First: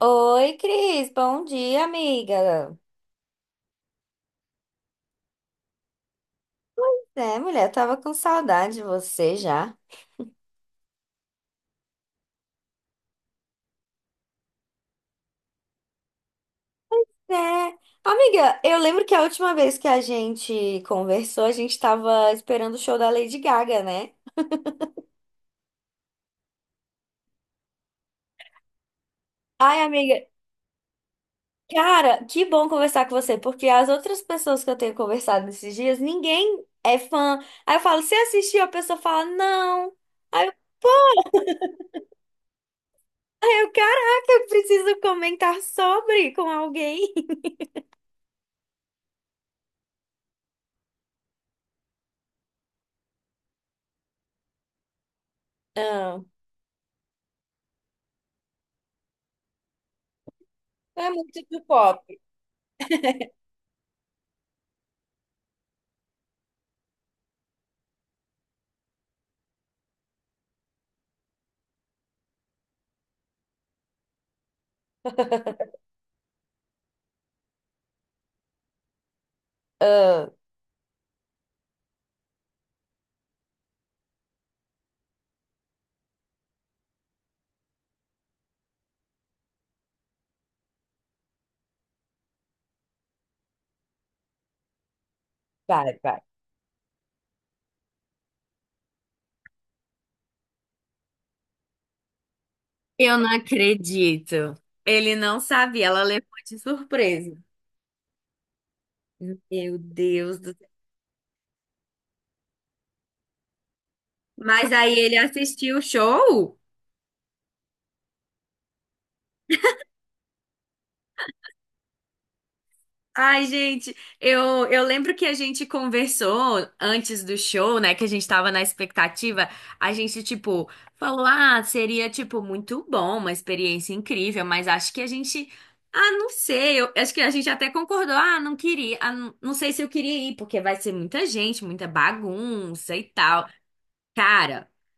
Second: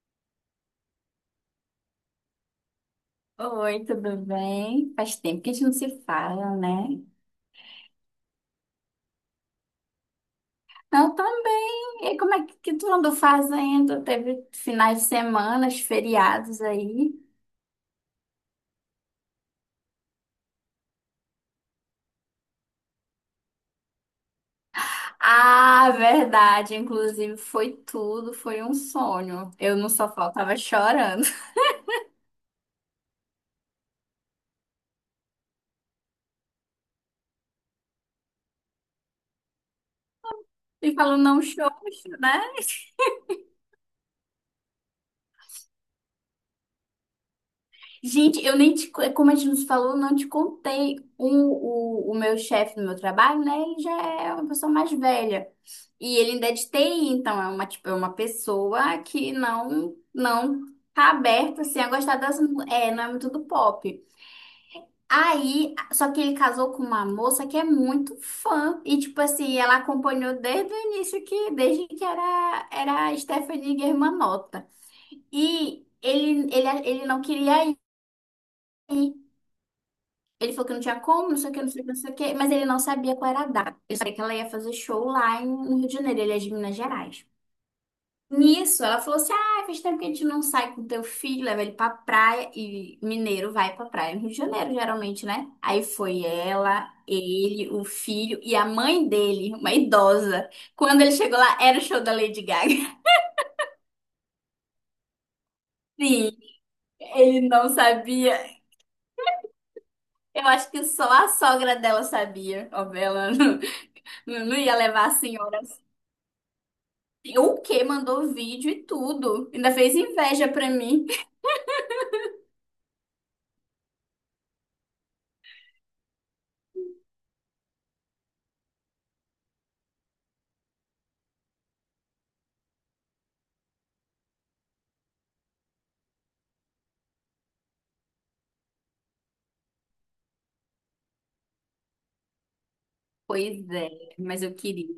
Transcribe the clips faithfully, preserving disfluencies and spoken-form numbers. Oi, Cris, bom dia, amiga. Oi, tudo bem? Faz tempo que a gente não se fala, né? É, mulher, eu tava com saudade de você já. Eu também. E como é que que tu andou fazendo? Teve finais de semana, feriados aí? É, amiga, eu lembro que a última vez que a gente conversou, a gente tava esperando o show da Lady Gaga, né? Ah, verdade. Inclusive, foi tudo. Foi um sonho. Eu Ai, não só amiga, faltava chorando. cara, que bom conversar com você, porque as outras pessoas que eu tenho conversado nesses dias, ninguém é fã. Aí eu falo, você assistiu? A pessoa fala, não. Aí eu, E falou, não choro, né? aí eu, caraca, eu preciso comentar sobre com alguém. Gente, eu nem te, como a gente nos falou, eu não te contei. O, o, o meu chefe do meu trabalho, né? Ele já é uma pessoa mais velha. E Ah, ele ainda é de T I, então é uma, tipo, é uma pessoa que não, não é tá muito do aberta, assim, a gostar pop. das... mu- É, não é muito do pop. Aí, só que ele casou com uma moça que é muito fã. E, tipo assim, ela acompanhou desde o início, que, desde que era, era a Stephanie Germanotta. E ele, ele, ele não queria ir. Ele falou que não tinha como, não sei o que, não sei o que, não sei o que, mas ele não sabia qual era a data. Ele sabia que ela ia fazer show lá em- no Rio de Janeiro, ele é de Minas Gerais. Nisso, ela falou assim: ah, faz tempo que a gente não sai com teu filho, leva ele pra praia. E mineiro vai pra praia no Rio de Janeiro, geralmente, né? Aí Vai, vai. foi ela, ele, o filho e a mãe dele, uma idosa. Quando ele chegou lá, era o show da Lady Gaga. Eu não acredito. Ele não sabia, ela levou Sim, de surpresa. ele não sabia. Meu Deus Eu do céu. acho que só a sogra dela sabia. Ó, ela não, não Mas ia aí levar a ele senhora. assistiu o show? O quê mandou vídeo e tudo. Ainda fez inveja pra mim. Ai, gente, eu, eu lembro que a gente conversou antes do show, né? Que a gente tava na expectativa. A gente, tipo, falou: ah, seria, tipo, muito bom, uma experiência incrível, mas acho que a gente. Ah, não sei. Eu acho que a gente até concordou. Ah, não queria. Ah, não não sei se eu queria ir, porque vai ser muita gente, muita bagunça e tal. Pois é, mas eu Cara. queria.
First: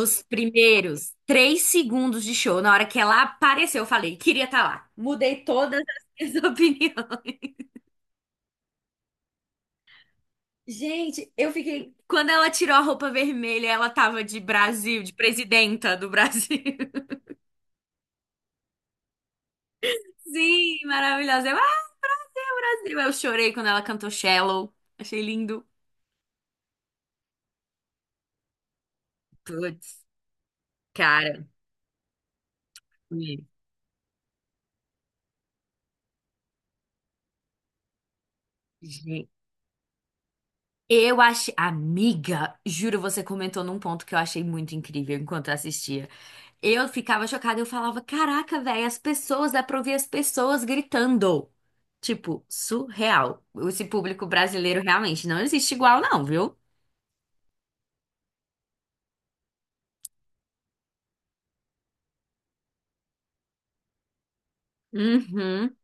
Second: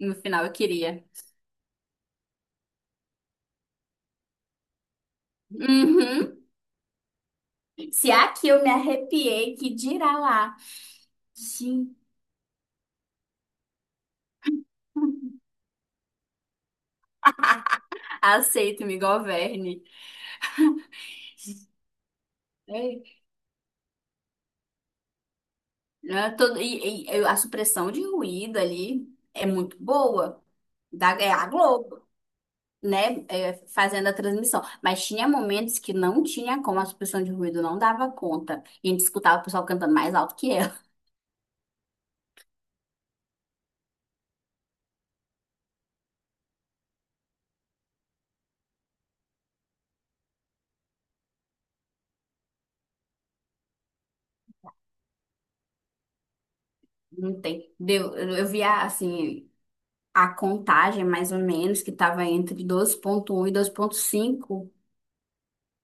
No final eu queria. primeiros três segundos de show, na hora que ela apareceu, eu falei, queria estar lá. Mudei todas as Uhum. minhas opiniões. Se aqui eu me arrepiei, que dirá lá. Gente, eu fiquei. Sim. Quando ela tirou a roupa vermelha, ela tava de Brasil, de presidenta do Brasil. Aceito, me governe. Sim, maravilhosa. Eu, ah, Brasil. Eu É. chorei quando ela cantou Shallow. Achei lindo. Né, todo- e, e- e a supressão de ruído ali é muito Putz, boa. Da, é cara. a Globo, né? É, fazendo a transmissão. Mas tinha momentos que não tinha como, a supressão de ruído não dava conta. E a gente Gente. escutava o pessoal cantando mais alto que ela. Eu achei. Amiga, juro, você comentou num ponto que eu achei muito incrível enquanto eu assistia. Eu ficava chocada, eu falava, caraca, velho, as pessoas, dá pra ouvir as pessoas gritando. Tipo, surreal. Esse público brasileiro realmente não existe igual, não, viu? Não tem. Deu, eu eu vi a, assim, a contagem, mais ou menos, que estava entre doze ponto um e doze ponto cinco. Uhum.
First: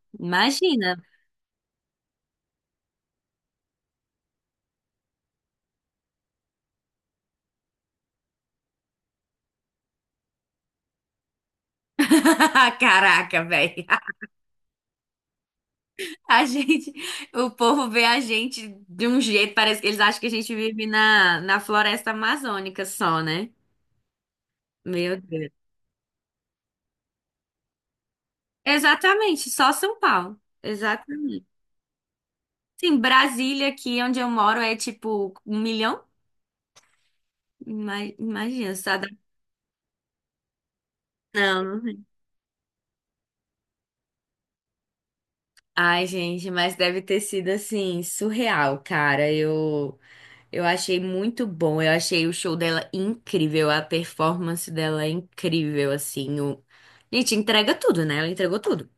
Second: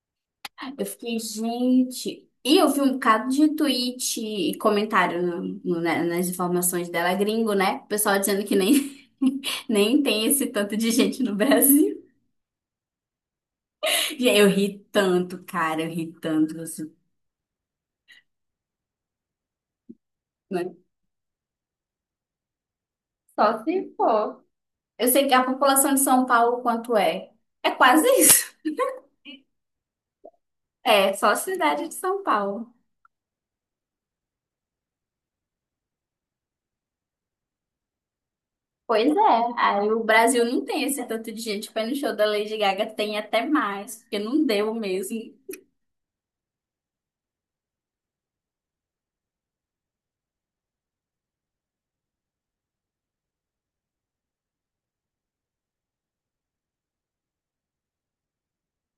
Eu Imagina. fiquei, gente. E eu vi um bocado de tweet e comentário no- no- né, nas informações dela, gringo, né? O pessoal dizendo que nem, nem tem esse tanto de gente no Brasil. Caraca, velho. E aí eu ri tanto, cara, eu ri A tanto, assim, gente, o povo vê a gente de um jeito, parece que eles acham que a gente né? vive na, na floresta amazônica só, né? Só se for. Eu Meu sei que a Deus. população de São Paulo, quanto é? É quase isso. Exatamente, só São Paulo. É, só a Exatamente. cidade de São Paulo. Sim, Brasília, aqui onde eu moro, é tipo um milhão. Ima- Imagina, só da... Pois é, aí o Brasil não tem esse tanto de Não, gente não foi no vi. show da Lady Gaga, tem até mais, porque não deu mesmo, Ai, gente, mas deve ter sido assim, surreal, cara. Eu, eu achei muito bom. Eu achei o show dela incrível, a performance dela é incrível, assim. O... Gente, entrega tudo, né? Ela entregou tudo,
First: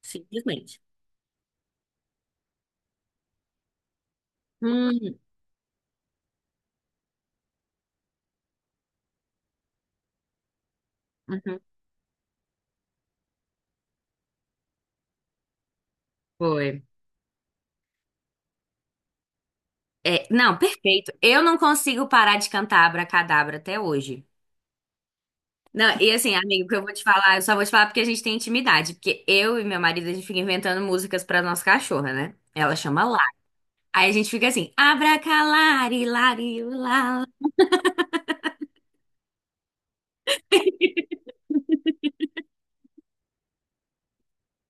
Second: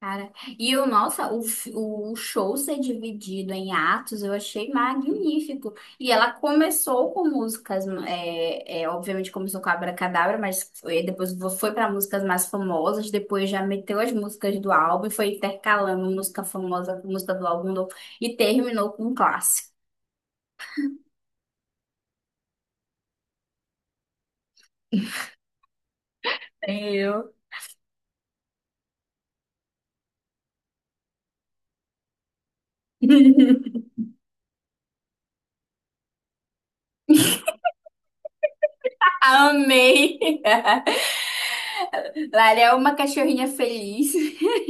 cara. E simplesmente. o nossa, o, f- o show ser dividido em atos, eu achei Hum, magnífico. E ela começou com músicas, é, é, obviamente começou com Abracadabra, mas foi- depois vo- uhum, foi para músicas mais famosas, depois já meteu as músicas do álbum e foi intercalando música foi. famosa com música do álbum novo, e terminou com um clássico. É, não, perfeito. Eu não consigo parar de cantar Abracadabra até hoje. Não, e assim, amigo, o que eu vou te Eu. falar, eu só vou te falar porque a gente tem intimidade. Porque eu e meu marido, a gente fica inventando músicas pra nossa cachorra, né? Ela chama Lara. Aí a gente fica assim, abracalari, lari, lá. Amei! Lara é uma cachorrinha feliz.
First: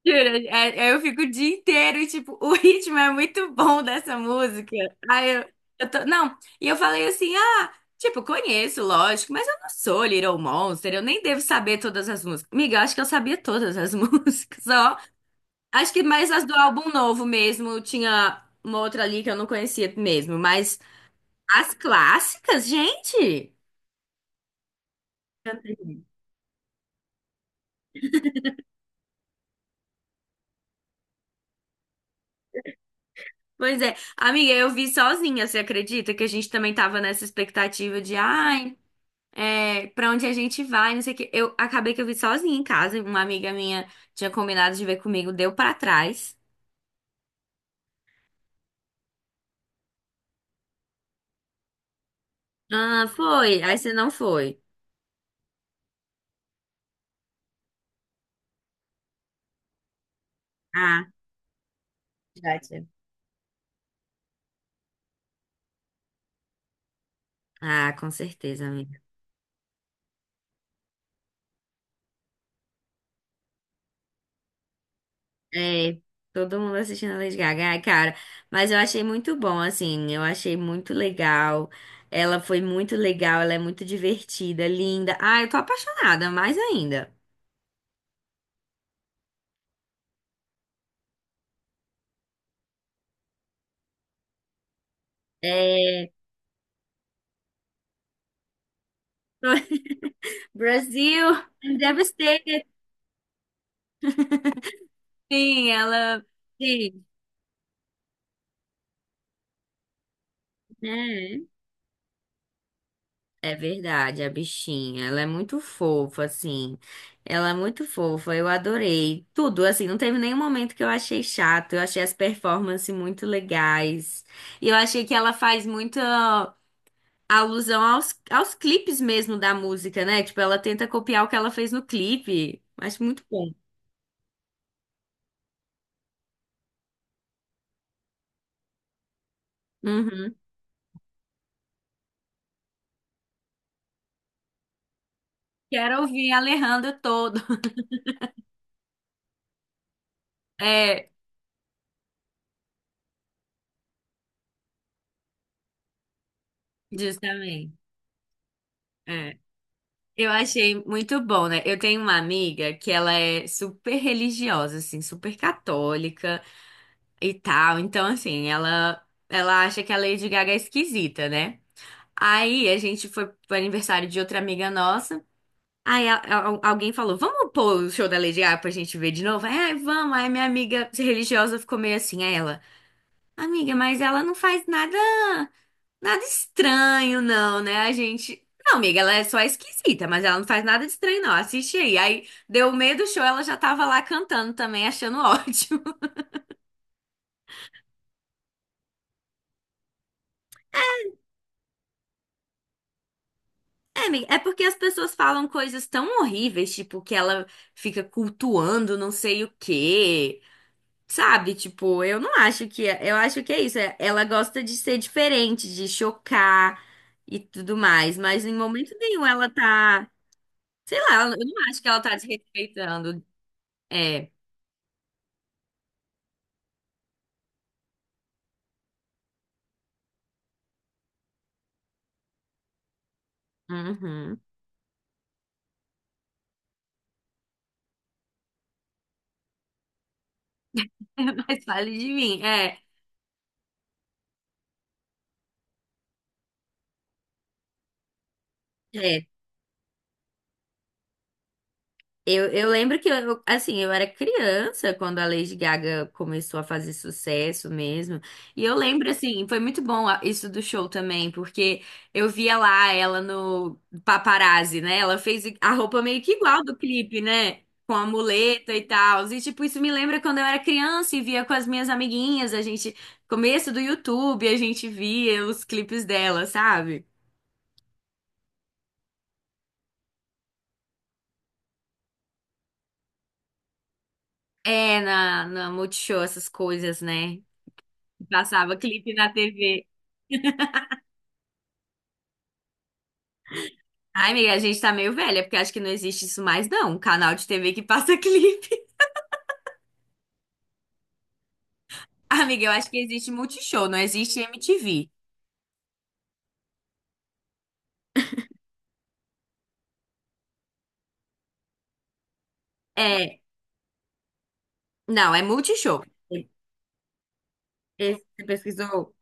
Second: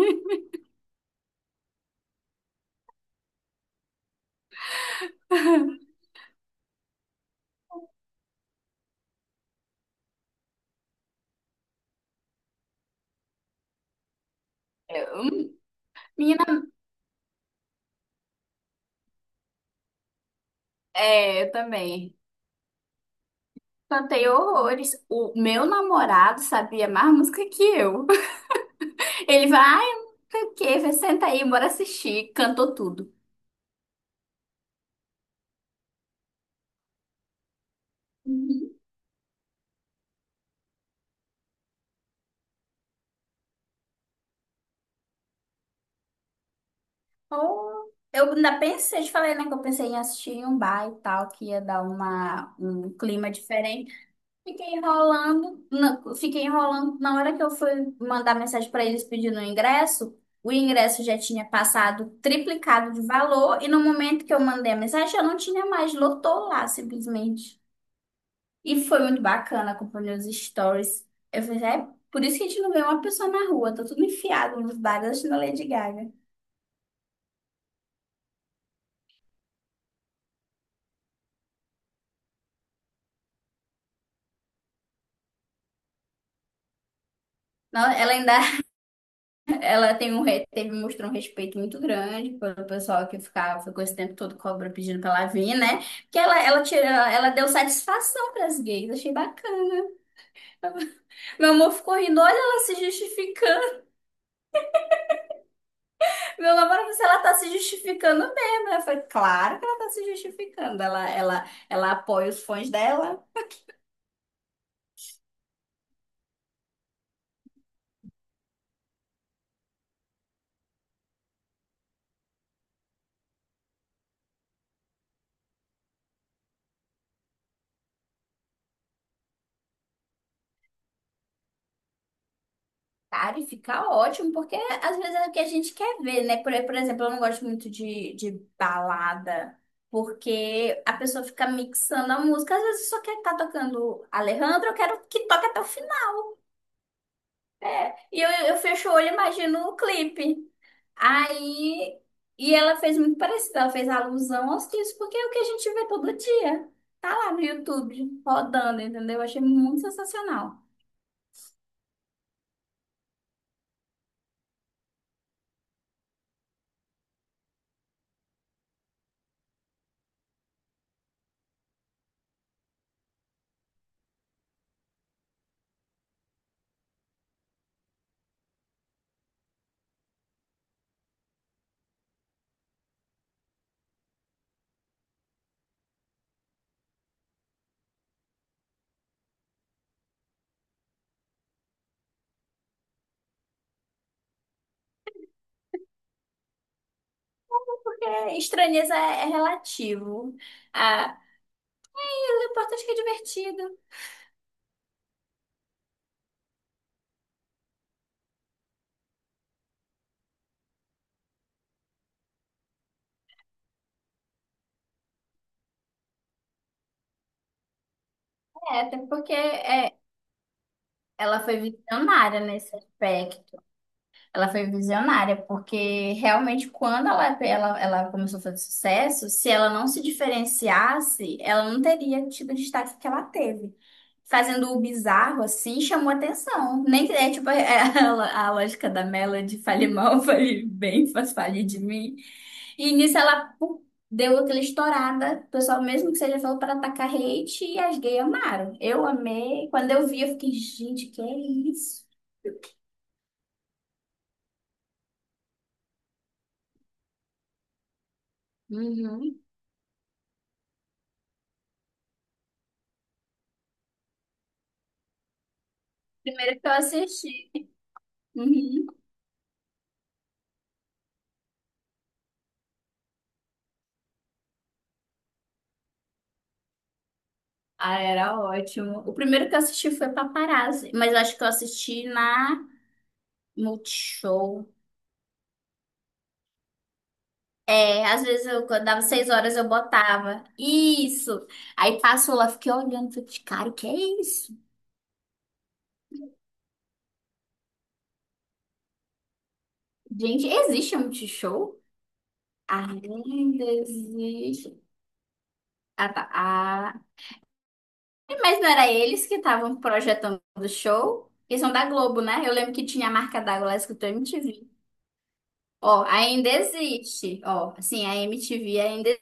Jura? É- é, Eu fico o dia inteiro e, tipo, o ritmo é muito bom dessa música. Aí eu, eu tô. Não, e eu falei assim, ah, tipo, conheço, lógico, mas eu não sou Little Monster, eu nem devo saber todas as músicas. Amiga, eu acho que eu sabia todas as músicas, ó. Hum, Acho que mais as do Menina, álbum novo mesmo. Tinha uma outra ali que eu não conhecia mesmo. Mas é, eu as também. clássicas, gente! Cantei horrores. O meu namorado sabia mais música que eu. Ele vai, ai, não sei o quê, vai, senta aí, bora assistir. Cantou tudo. Pois é. Amiga, eu vi sozinha, você acredita? Que a gente também tava nessa expectativa de, Uhum. ai, é, pra onde a gente vai, não sei o quê. Eu acabei que eu vi sozinha em casa. Uma amiga minha tinha combinado de ver comigo, deu pra trás. Oh, eu ainda pensei, eu te falei, né, que eu pensei em assistir em um bar e tal, que ia dar uma, um Ah, clima foi. Aí você diferente. não foi. Fiquei enrolando, na- fiquei enrolando. Na hora que eu fui mandar mensagem para eles pedindo o ingresso, o ingresso Ah, já tinha passado já tinha. triplicado de valor e no momento que eu mandei a mensagem já não tinha mais, lotou lá simplesmente. Ah, com certeza, E foi amiga. muito bacana acompanhar os stories. Eu falei, é por isso que a gente não vê uma pessoa na rua, tá tudo enfiado nos bares da Lady É, Gaga. todo mundo assistindo a Lady Gaga, ai, cara. Mas eu achei muito bom, assim, eu achei muito legal. Ela foi muito legal, ela é muito divertida, linda. Ah, eu tô apaixonada, mais ainda. Não, ela ainda ela tem um, re- teve, mostrou um respeito muito grande pelo pessoal que ficava, ficou esse tempo todo cobra pedindo pra ela vir, né? É, Porque ela, ela, tirou, ela deu satisfação pras gays, achei tô- bacana. Brasil, Meu amor I'm ficou rindo, olha devastated. ela se justificando. Sim, ela. Meu namorado disse, Sim, ela tá se justificando mesmo. Eu falei, claro que ela tá se justificando. Ela, né? ela, ela apoia os fãs dela. É verdade, a bichinha. Ela é muito fofa, assim. Ela é muito fofa. Eu adorei tudo, assim. Não teve nenhum momento que eu achei chato. Eu achei as performances muito legais. E eu achei que ela faz muita alusão aos, aos clipes mesmo da música, né? Tipo, ela tenta copiar o que ela fez no clipe. Acho muito Cara, e bom. fica ótimo, porque às vezes é o que a gente quer ver, né? Por, por exemplo, eu não gosto muito de, de balada, Uhum. porque a pessoa fica mixando a música. Às vezes só quer estar tocando Alejandro, eu quero que toque até o Quero final. ouvir a Alejandra todo. E eu, eu fecho o olho e imagino o clipe. É, Aí. E ela fez muito parecido, ela fez alusão aos clipes, porque é o que a gente vê todo dia. Tá lá no justamente. YouTube, rodando, entendeu? Eu É. achei muito Eu sensacional. achei muito bom, né? Eu tenho uma amiga que ela é super religiosa, assim, super católica e tal. Então, assim, ela, ela acha que a Lady Gaga é esquisita, né? Aí a gente foi pro aniversário de outra amiga nossa. Aí a- a- alguém falou: Vamos pôr o show da Lady Gaga pra gente ver de novo? Aí, "Ai, vamos." Aí minha amiga religiosa ficou meio assim. Aí ela: Amiga, mas ela não faz nada. Nada estranho, não, né? A gente. Não, amiga, ela é só esquisita, mas ela não faz nada de estranho, não. Assiste aí. Aí deu meio do show, ela já tava lá cantando também, achando ótimo. É, estranheza é é relativo. Ah, mas o importante é que é divertido. É, amiga, é porque as pessoas falam coisas tão horríveis, tipo, que ela fica cultuando não sei o quê. Sabe? Tipo, eu não acho que. é- Eu acho que é isso. é- Ela gosta de ser diferente, de chocar e tudo mais. Mas em É, momento até nenhum porque ela é, tá. Sei lá, eu ela foi não acho que ela tá visionária nesse desrespeitando. aspecto. É. Ela foi visionária porque realmente quando ela, ela, ela começou a fazer sucesso, se ela não se diferenciasse, ela não teria tido o destaque que ela teve. Uhum. Fazendo o bizarro assim, chamou atenção. Nem que- É tipo é, a, a lógica da Melody, fale mal, fale bem, faz fale Mas de fale de mim. mim. É, E nisso ela pum, deu aquela estourada. O pessoal, mesmo que seja falou para atacar hate, e as gays amaram. Eu é. amei. Quando eu vi, eu fiquei, gente, que é isso? Eu, eu lembro que eu, assim, eu era criança quando a Lady Gaga começou a fazer sucesso mesmo. E eu lembro, Uhum. assim, foi muito bom a- isso do show também, porque eu via lá ela no Paparazzi, né? Ela fez a roupa meio que Primeiro igual que eu do clipe, né? assisti. Com a muleta e Uhum. tal. E, tipo, isso me lembra quando eu era criança e via com as minhas amiguinhas, a gente, começo do YouTube, a gente via os clipes dela, sabe? Ah, era ótimo. O primeiro que eu assisti foi Paparazzi, mas eu acho que eu assisti na Multishow. É, na, na Multishow, essas coisas, né? É, às vezes eu Passava quando dava clipe seis na horas, eu T V. botava. Isso! Aí passou lá, fiquei olhando, falei, cara, o que é Ai, amiga, isso? a gente tá meio velha, porque acho que não existe isso mais, não. Um canal de T V que passa clipe. Gente, existe a Multishow? Amiga, eu acho que existe Ainda Multishow, não existe existe. M T V. Ah, tá. Ah. E, mas não era eles que estavam projetando o show? Eles são da Globo, né? Eu lembro que tinha a É, marca d'água lá escrito M T V. não, é Multishow. Ó, ainda existe. Ó, assim, a Esse que você M T V pesquisou? ainda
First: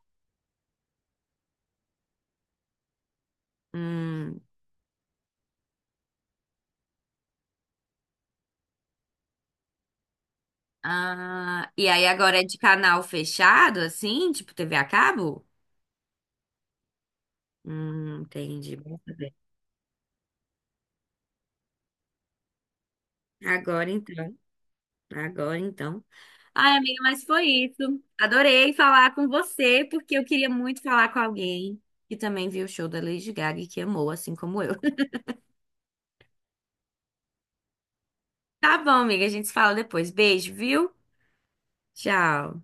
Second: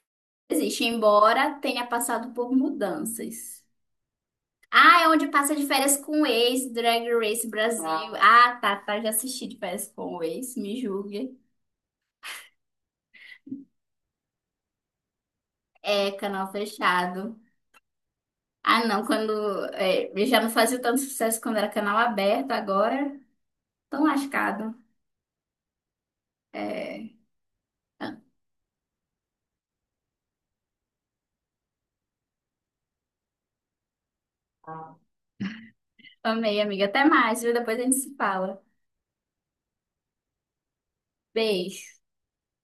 existe, embora tenha passado por mudanças. Hum, Ah, é onde passa de férias com o ex, Drag Race Brasil. Ah, ah, tá, tá. Já assisti de férias com o ex, me julgue. ah, e aí agora é de canal fechado, assim? Tipo T V a cabo? É, canal fechado. Hum, entendi. Ah, não, quando. É, ele já não fazia tanto sucesso quando era canal aberto, agora Agora tão então. lascado. Agora então. Ai, amiga, É, mas foi isso. Adorei falar com você, porque eu queria muito falar com alguém que também viu o show da Lady Gaga e que amou, assim como eu. amei, amiga. Até mais, viu? Depois a gente se fala. Tá bom, amiga, a gente se fala depois. Beijo, viu? Beijo. Tchau.